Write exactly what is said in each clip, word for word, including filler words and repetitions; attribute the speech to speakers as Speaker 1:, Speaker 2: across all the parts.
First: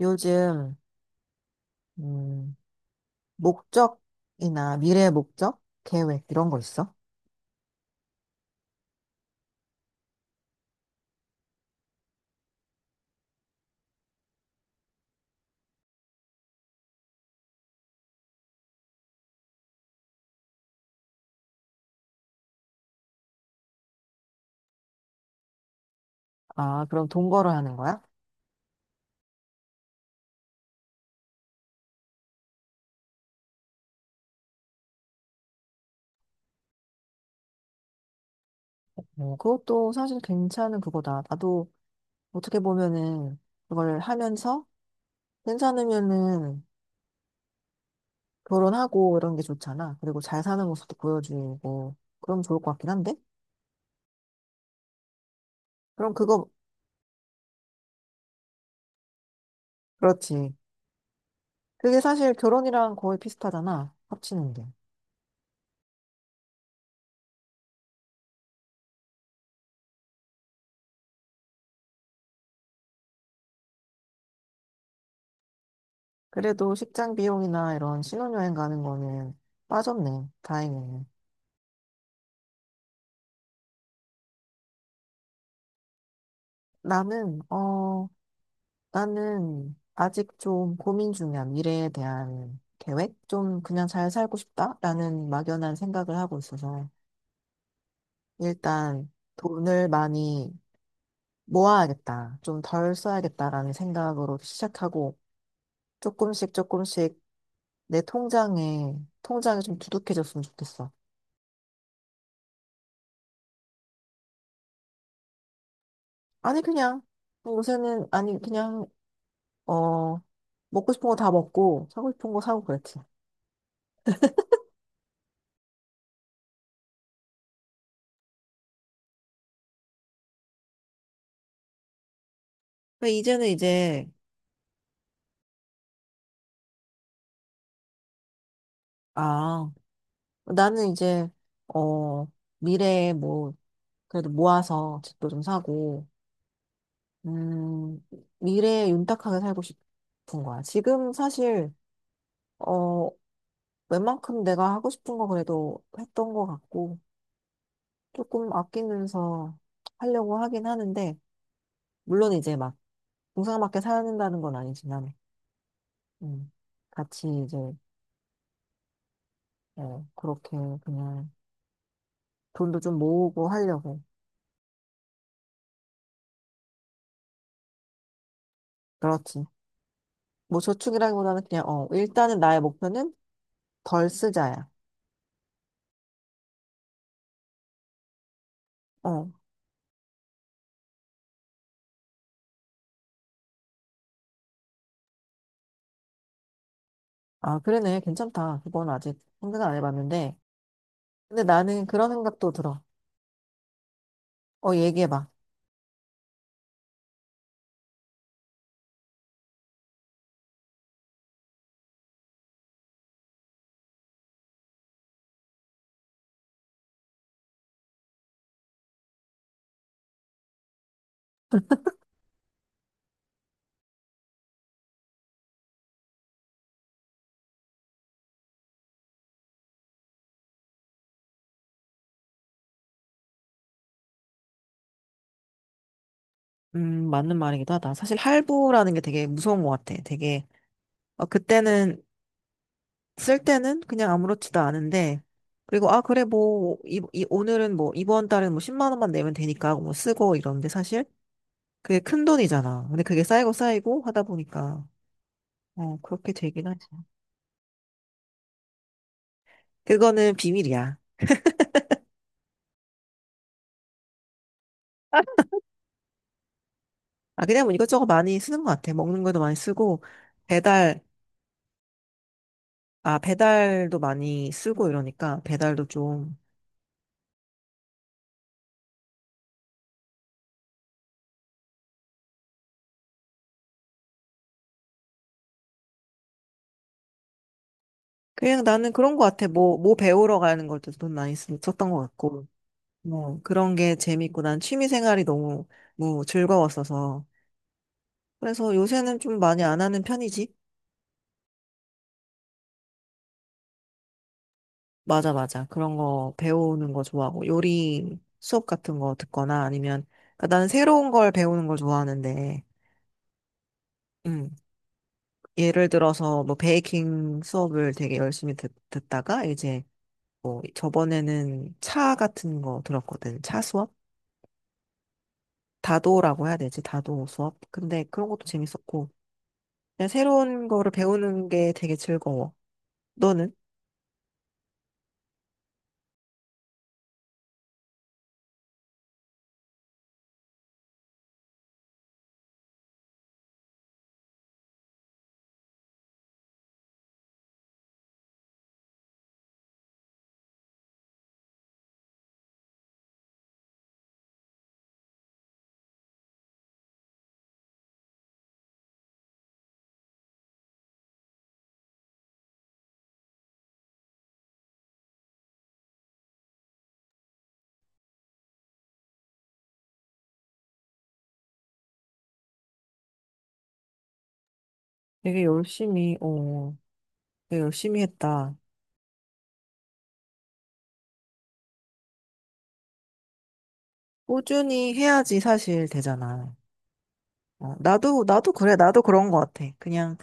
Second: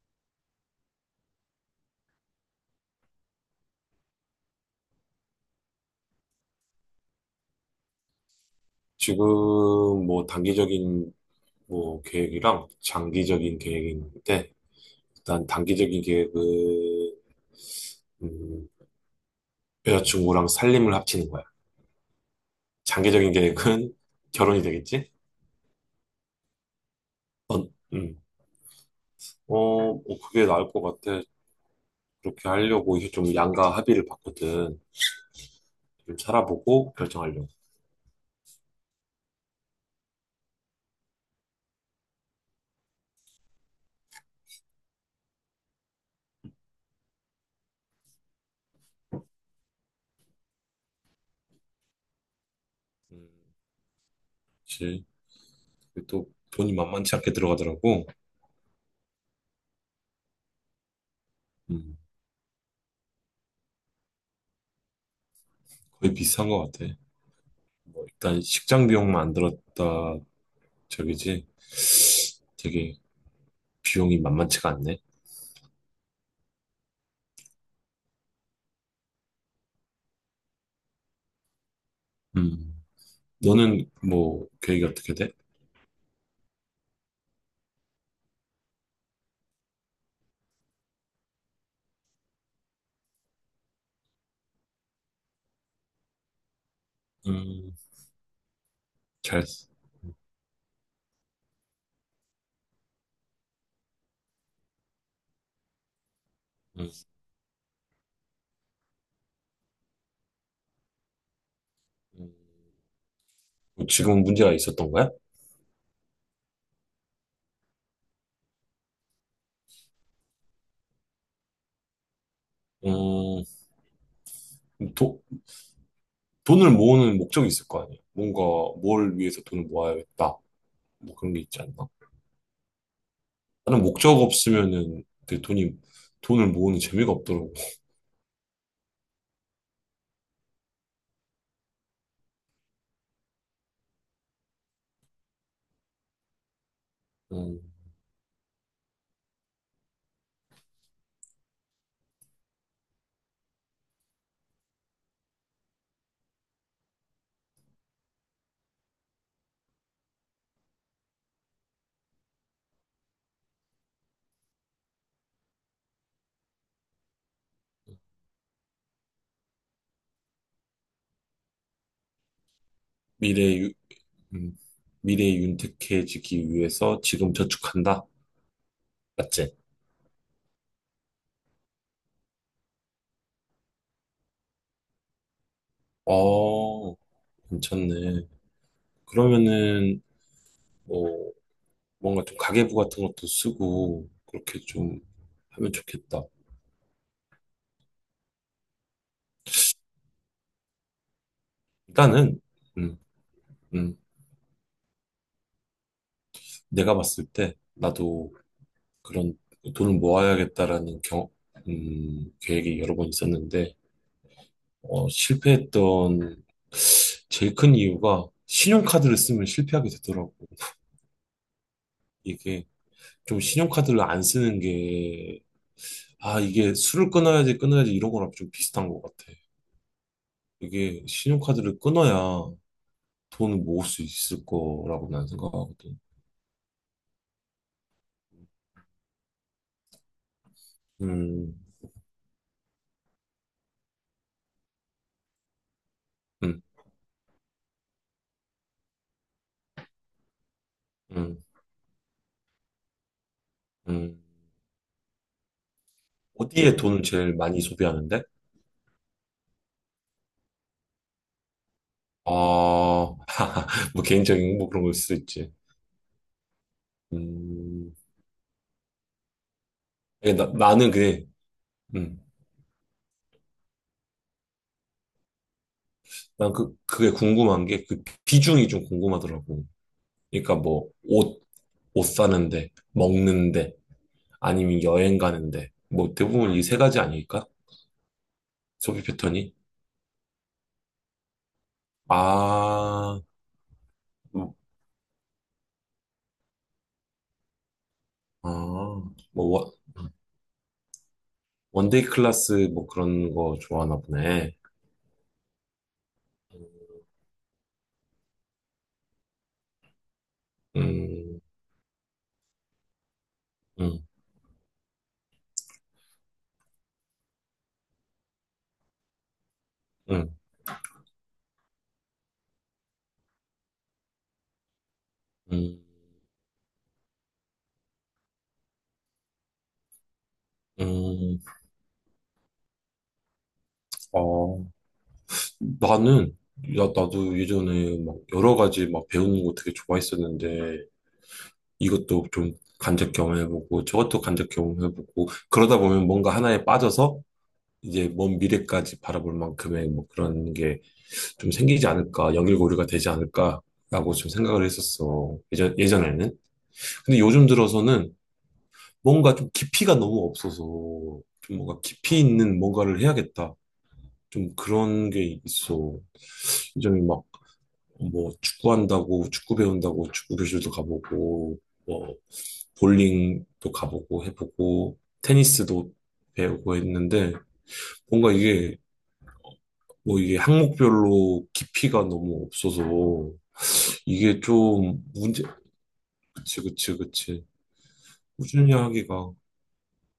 Speaker 1: 요즘, 음, 목적이나 미래 목적, 계획, 이런 거 있어?
Speaker 2: 지금 뭐 단기적인 뭐 계획이랑 장기적인 계획인데 일단 단기적인 계획은 음, 여자친구랑 살림을 합치는 거야. 장기적인 계획은 결혼이 되겠지?
Speaker 1: 아, 그럼 동거를
Speaker 2: 어,
Speaker 1: 하는 거야?
Speaker 2: 음. 어, 뭐 그게 나을 것 같아. 그렇게 하려고 이게 좀 양가 합의를 봤거든. 좀 살아보고 결정하려고.
Speaker 1: 어, 그것도 사실 괜찮은 그거다. 나도 어떻게 보면은 그걸 하면서 괜찮으면은 결혼하고 이런 게 좋잖아. 그리고 잘 사는 모습도 보여주고 그럼 좋을 것 같긴 한데?
Speaker 2: 음, 그치. 그게
Speaker 1: 그럼
Speaker 2: 또
Speaker 1: 그거,
Speaker 2: 돈이 만만치 않게 들어가더라고.
Speaker 1: 그렇지.
Speaker 2: 음,
Speaker 1: 그게 사실 결혼이랑 거의 비슷하잖아. 합치는 게.
Speaker 2: 거의 비슷한 것 같아. 뭐 일단 식장 비용만 안 들었다 저기지. 되게 비용이 만만치가 않네.
Speaker 1: 그래도 식장 비용이나 이런 신혼여행 가는 거는 빠졌네. 다행이네.
Speaker 2: 음. 너는 뭐 계획이 어떻게 돼?
Speaker 1: 나는, 어, 나는 아직 좀 고민 중이야. 미래에 대한 계획? 좀 그냥 잘 살고 싶다라는 막연한 생각을 하고 있어서.
Speaker 2: 음.
Speaker 1: 일단
Speaker 2: 잘,
Speaker 1: 돈을 많이 모아야겠다. 좀 덜 써야겠다라는 생각으로 시작하고 조금씩
Speaker 2: 음.
Speaker 1: 조금씩 내 통장에 통장이 좀 두둑해졌으면 좋겠어.
Speaker 2: 음. 뭐 지금 문제가 있었던 거야?
Speaker 1: 아니 그냥 요새는 아니 그냥 어 먹고 싶은 거 다 먹고 사고 싶은 거 사고 그랬지.
Speaker 2: 음, 도, 돈을 모으는 목적이 있을 거 아니야? 뭔가 뭘 위해서 돈을 모아야겠다. 뭐 그런 게 있지 않나?
Speaker 1: 근데 이제는
Speaker 2: 나는
Speaker 1: 이제
Speaker 2: 목적 없으면은 그 돈이, 돈을 모으는 재미가 없더라고.
Speaker 1: 아 나는 이제 어 미래에 뭐 그래도 모아서 집도 좀 사고
Speaker 2: 음,
Speaker 1: 음 미래에 윤택하게 살고 싶은 거야. 지금 사실 어, 웬만큼 내가 하고 싶은 거 그래도 했던 것 같고, 조금 아끼면서 하려고 하긴 하는데, 물론 이제 막, 동상밖에 사는다는 건 아니지만, 음, 같이 이제, 어, 그렇게 그냥 돈도 좀 모으고
Speaker 2: 미래, 유,
Speaker 1: 하려고.
Speaker 2: 음, 미래 윤택해지기 위해서 지금 저축한다?
Speaker 1: 그렇지.
Speaker 2: 맞지?
Speaker 1: 뭐 저축이라기보다는 그냥, 어, 일단은 나의 목표는 덜 쓰자야.
Speaker 2: 어, 괜찮네.
Speaker 1: 어,
Speaker 2: 그러면은 뭐 뭔가 좀 가계부 같은 것도 쓰고 그렇게 좀 하면 좋겠다.
Speaker 1: 아, 그러네. 괜찮다. 그건 아직 생각을 안 해봤는데. 근데 나는 그런
Speaker 2: 일단은
Speaker 1: 생각도 들어.
Speaker 2: 음, 음,
Speaker 1: 어, 얘기해봐.
Speaker 2: 내가 봤을 때 나도 그런 돈을 모아야겠다라는 경, 음, 계획이 여러 번 있었는데 어, 실패했던 제일 큰 이유가 신용카드를 쓰면 실패하게 되더라고. 이게 좀 신용카드를 안 쓰는 게 아, 이게 술을 끊어야지 끊어야지 이런 거랑 좀 비슷한 것 같아. 이게 신용카드를 끊어야 돈을 모을 수 있을 거라고 난 생각하거든.
Speaker 1: 음, 맞는 말이기도 하다. 사실 할부라는 게 되게 무서운 것 같아. 되게, 어,
Speaker 2: 음.
Speaker 1: 그때는, 쓸 때는 그냥 아무렇지도 않은데, 그리고, 아, 그래,
Speaker 2: 음.
Speaker 1: 뭐, 이, 이- 오늘은 뭐, 이번 달은 뭐, 십만 원만 내면 되니까, 뭐, 쓰고 이러는데, 사실,
Speaker 2: 음.
Speaker 1: 그게 큰 돈이잖아. 근데 그게 쌓이고 쌓이고 하다
Speaker 2: 음.
Speaker 1: 보니까, 어, 그렇게 되긴 하지.
Speaker 2: 어디에 돈을 제일 많이 소비하는데?
Speaker 1: 그거는 비밀이야.
Speaker 2: 아, 뭐 개인적인 뭐 그런 걸 수도 있지.
Speaker 1: 아, 그냥 뭐
Speaker 2: 음,
Speaker 1: 이것저것 많이 쓰는 것 같아. 먹는 것도 많이 쓰고,
Speaker 2: 예, 나, 나는
Speaker 1: 배달,
Speaker 2: 그게, 음,
Speaker 1: 아, 배달도 많이 쓰고 이러니까, 배달도 좀,
Speaker 2: 난 그, 그게 궁금한 게 그 비중이 좀 궁금하더라고. 그러니까 뭐 옷, 옷 사는데, 먹는데, 아니면 여행 가는데, 뭐 대부분 이 세 가지 아닐까?
Speaker 1: 그냥 나는
Speaker 2: 소비
Speaker 1: 그런 거 같아.
Speaker 2: 패턴이?
Speaker 1: 뭐, 뭐 배우러 가는 것도 돈 많이 쓰- 썼던 것 같고,
Speaker 2: 아,
Speaker 1: 뭐, 그런 게 재밌고,
Speaker 2: 음,
Speaker 1: 난 취미 생활이 너무, 뭐, 즐거웠어서. 그래서
Speaker 2: 아,
Speaker 1: 요새는 좀 많이
Speaker 2: 뭐,
Speaker 1: 안 하는 편이지?
Speaker 2: 원데이 클래스 뭐 그런 거 좋아하나 보네.
Speaker 1: 맞아, 맞아. 그런 거 배우는 거 좋아하고, 요리 수업 같은 거 듣거나 아니면, 그러니까 나는 새로운 걸
Speaker 2: 음.
Speaker 1: 배우는 걸 좋아하는데,
Speaker 2: 음.
Speaker 1: 음, 예를 들어서 뭐, 베이킹 수업을 되게 열심히 듣, 듣다가, 이제,
Speaker 2: 음.
Speaker 1: 뭐, 저번에는 차 같은 거 들었거든. 차 수업?
Speaker 2: 음.
Speaker 1: 다도라고 해야 되지, 다도 수업. 근데 그런 것도 재밌었고, 그냥 새로운
Speaker 2: 음.
Speaker 1: 거를
Speaker 2: 음.
Speaker 1: 배우는 게 되게 즐거워. 너는?
Speaker 2: 어, 나는, 야, 나도 예전에 막 여러 가지 막 배우는 거 되게 좋아했었는데, 이것도 좀 간접 경험해보고, 저것도 간접 경험해보고, 그러다 보면 뭔가 하나에 빠져서, 이제 먼 미래까지 바라볼 만큼의 뭐 그런 게 좀 생기지 않을까, 연결고리가 되지 않을까라고 좀 생각을 했었어. 예전, 예전에는. 근데 요즘 들어서는 뭔가 좀 깊이가 너무 없어서 좀 뭔가 깊이 있는 뭔가를 해야겠다. 좀 그런 게 있어. 굉장히 막 뭐 축구한다고 축구 배운다고 축구 교실도 가보고 뭐 볼링도 가보고 해보고
Speaker 1: 되게
Speaker 2: 테니스도
Speaker 1: 열심히, 어,
Speaker 2: 배우고 했는데
Speaker 1: 되게 열심히
Speaker 2: 뭔가
Speaker 1: 했다.
Speaker 2: 이게 뭐 이게 항목별로 깊이가 너무 없어서 이게
Speaker 1: 꾸준히
Speaker 2: 좀
Speaker 1: 해야지
Speaker 2: 문제.
Speaker 1: 사실 되잖아.
Speaker 2: 그치 그치 그치.
Speaker 1: 어, 나도, 나도 그래.
Speaker 2: 꾸준히
Speaker 1: 나도 그런
Speaker 2: 하기가
Speaker 1: 것 같아. 그냥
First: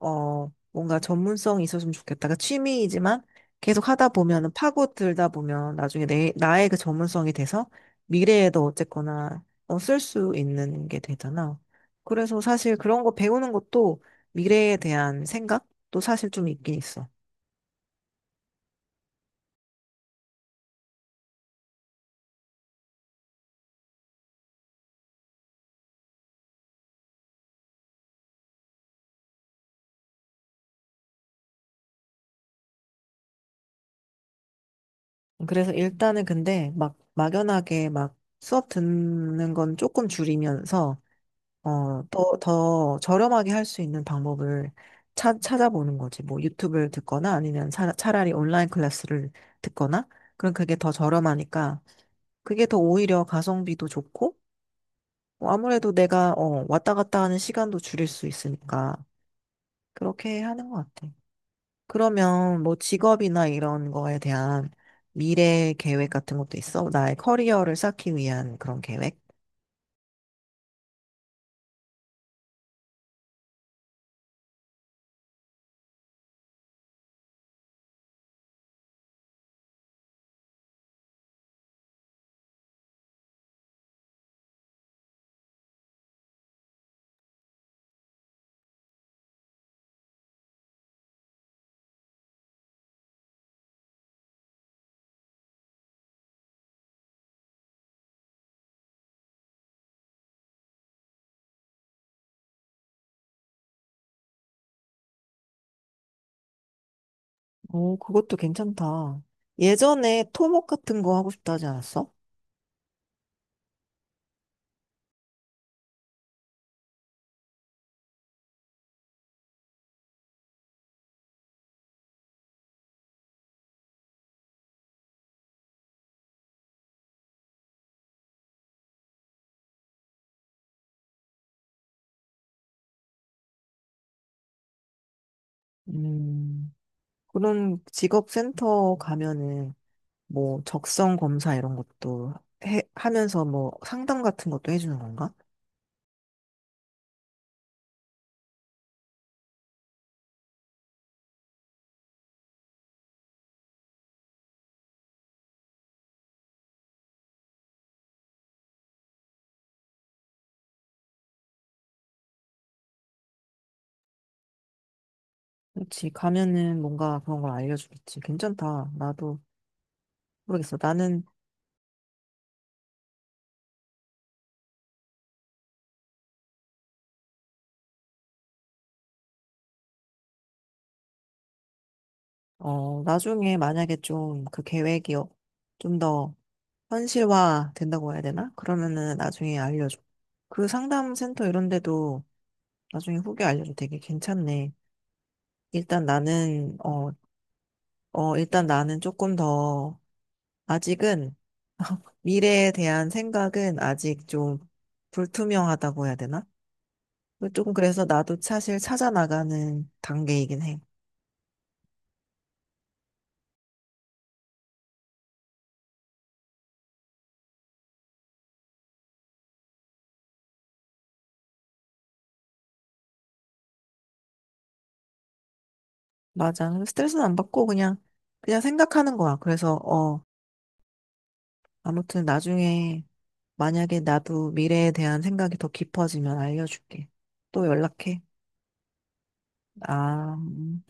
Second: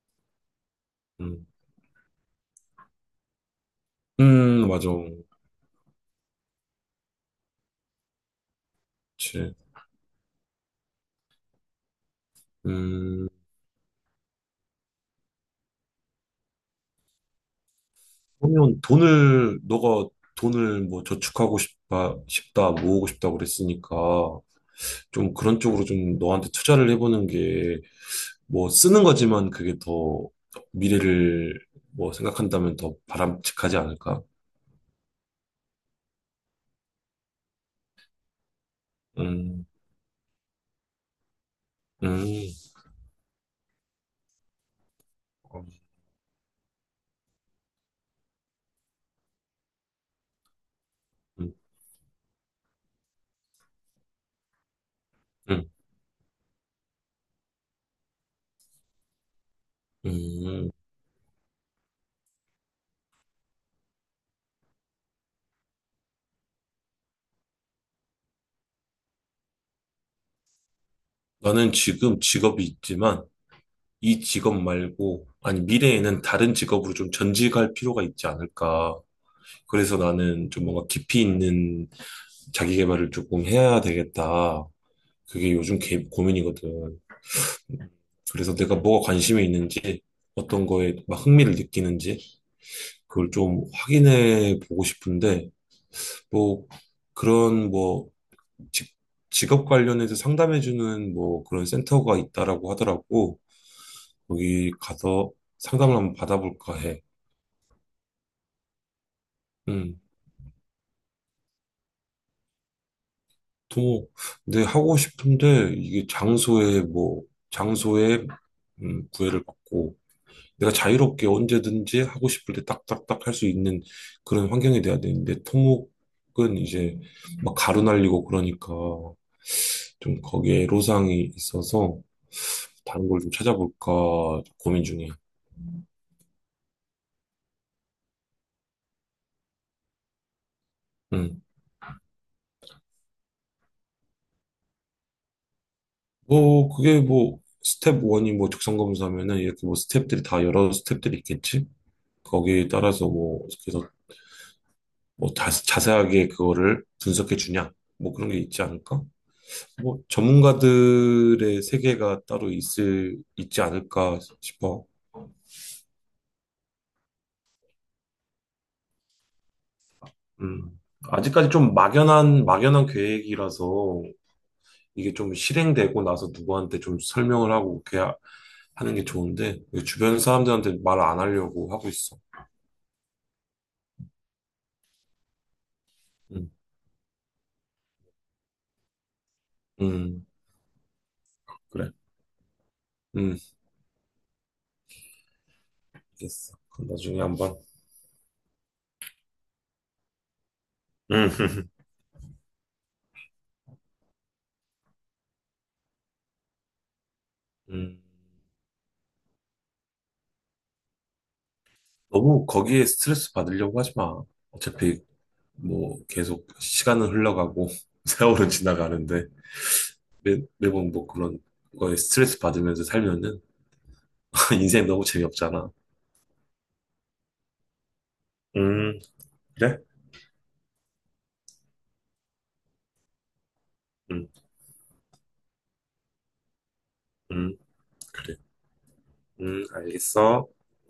Speaker 1: 어, 뭔가
Speaker 2: 음,
Speaker 1: 전문성이 있었으면 좋겠다. 그 취미이지만 계속 하다 보면은
Speaker 2: 음 맞아.
Speaker 1: 파고들다 보면 나중에 내, 나의 그 전문성이 돼서 미래에도 어쨌거나
Speaker 2: 그치.
Speaker 1: 어, 쓸 수 있는 게 되잖아. 그래서 사실 그런 거
Speaker 2: 음.
Speaker 1: 배우는 것도 미래에 대한 생각도 사실 좀 있긴 있어.
Speaker 2: 그러면 돈을, 너가 돈을 뭐 저축하고 싶다, 싶다, 모으고 싶다 그랬으니까 좀 그런 쪽으로 좀 너한테 투자를 해보는 게 뭐 쓰는 거지만 그게 더 미래를 뭐 생각한다면 더 바람직하지 않을까?
Speaker 1: 그래서 일단은 근데 막 막연하게 막 수업 듣는
Speaker 2: 음.
Speaker 1: 건 조금 줄이면서 어,
Speaker 2: 음.
Speaker 1: 더, 더 저렴하게 할 수 있는 방법을 찾,
Speaker 2: 어.
Speaker 1: 찾아보는 거지. 뭐 유튜브를 듣거나 아니면 차, 차라리 온라인 클래스를 듣거나 그럼 그게 더
Speaker 2: 음.
Speaker 1: 저렴하니까 그게 더 오히려 가성비도 좋고 뭐
Speaker 2: 음.
Speaker 1: 아무래도 내가 어, 왔다 갔다 하는 시간도 줄일 수 있으니까 그렇게 하는
Speaker 2: 음.
Speaker 1: 것 같아. 그러면 뭐 직업이나 이런 거에 대한 미래 계획 같은 것도 있어? 나의 커리어를 쌓기 위한 그런 계획?
Speaker 2: 나는 지금 직업이 있지만 이 직업 말고 아니 미래에는 다른 직업으로 좀 전직할 필요가 있지 않을까? 그래서 나는 좀 뭔가 깊이 있는 자기 개발을 조금 해야 되겠다. 그게 요즘 개- 고민이거든. 그래서 내가 뭐가 관심이 있는지, 어떤 거에 막 흥미를 느끼는지, 그걸 좀 확인해 보고 싶은데, 뭐, 그런 뭐, 직, 직업 관련해서 상담해 주는 뭐 그런 센터가 있다라고 하더라고. 거기 가서 상담을 한번 받아볼까 해.
Speaker 1: 오, 그것도 괜찮다.
Speaker 2: 음.
Speaker 1: 예전에 토목 같은 거 하고 싶다 하지 않았어?
Speaker 2: 또, 네, 하고 싶은데, 이게 장소에 뭐, 장소에, 음, 구애를 받고, 내가 자유롭게 언제든지 하고 싶을 때 딱딱딱 할 수 있는 그런 환경이 돼야 되는데 토목은 이제 막 가루 날리고 그러니까 좀 거기에 애로사항이 있어서 다른 걸 좀 찾아볼까 고민 중이야.
Speaker 1: 음, 그런 직업센터 가면은 뭐 적성
Speaker 2: 음.
Speaker 1: 검사 이런 것도 해, 하면서 뭐 상담 같은 것도 해주는 건가?
Speaker 2: 뭐 그게 뭐 스텝 일이 뭐 적성 검사면은 이렇게 뭐 스텝들이 다 여러 스텝들이 있겠지? 거기에 따라서 뭐 그래서 뭐 자세하게 그거를 분석해 주냐? 뭐 그런 게 있지 않을까? 뭐 전문가들의 세계가 따로 있을 있지 않을까 싶어.
Speaker 1: 그렇지. 가면은 뭔가 그런 걸 알려주겠지. 괜찮다. 나도
Speaker 2: 음.
Speaker 1: 모르겠어. 나는,
Speaker 2: 아직까지 좀 막연한 막연한 계획이라서 이게 좀 실행되고 나서 누구한테 좀 설명을 하고 그렇게 하- 하는 게 좋은데 주변 사람들한테 말 안 하려고 하고 있어.
Speaker 1: 어, 나중에 만약에 좀 그 계획이 어, 좀더
Speaker 2: 음.
Speaker 1: 현실화 된다고 해야 되나? 그러면은 나중에 알려줘.
Speaker 2: 음.
Speaker 1: 그 상담센터 이런
Speaker 2: 그래.
Speaker 1: 데도 나중에
Speaker 2: 음.
Speaker 1: 후기 알려줘. 되게 괜찮네. 일단
Speaker 2: 됐어.
Speaker 1: 나는,
Speaker 2: 그럼
Speaker 1: 어,
Speaker 2: 나중에 한번.
Speaker 1: 어, 일단 나는 조금 더
Speaker 2: 음.
Speaker 1: 아직은 미래에 대한 생각은 아직 좀 불투명하다고 해야 되나? 조금
Speaker 2: 음.
Speaker 1: 그래서 나도 사실 찾아 나가는 단계이긴 해.
Speaker 2: 너무 거기에 스트레스 받으려고 하지 마. 어차피 뭐 계속 시간은 흘러가고 세월은 지나가는데. 매, 매번 뭐 그런 거에 스트레스 받으면서 살면은 인생 너무 재미없잖아.
Speaker 1: 맞아. 스트레스는 안 받고 그냥 그냥
Speaker 2: 음,
Speaker 1: 생각하는 거야. 그래서
Speaker 2: 그래?
Speaker 1: 어 아무튼 나중에 만약에
Speaker 2: 음,
Speaker 1: 나도 미래에 대한 생각이 더 깊어지면 알려줄게.
Speaker 2: 음,
Speaker 1: 또 연락해.
Speaker 2: 그래. 음,
Speaker 1: 아.
Speaker 2: 알겠어.
Speaker 1: 음.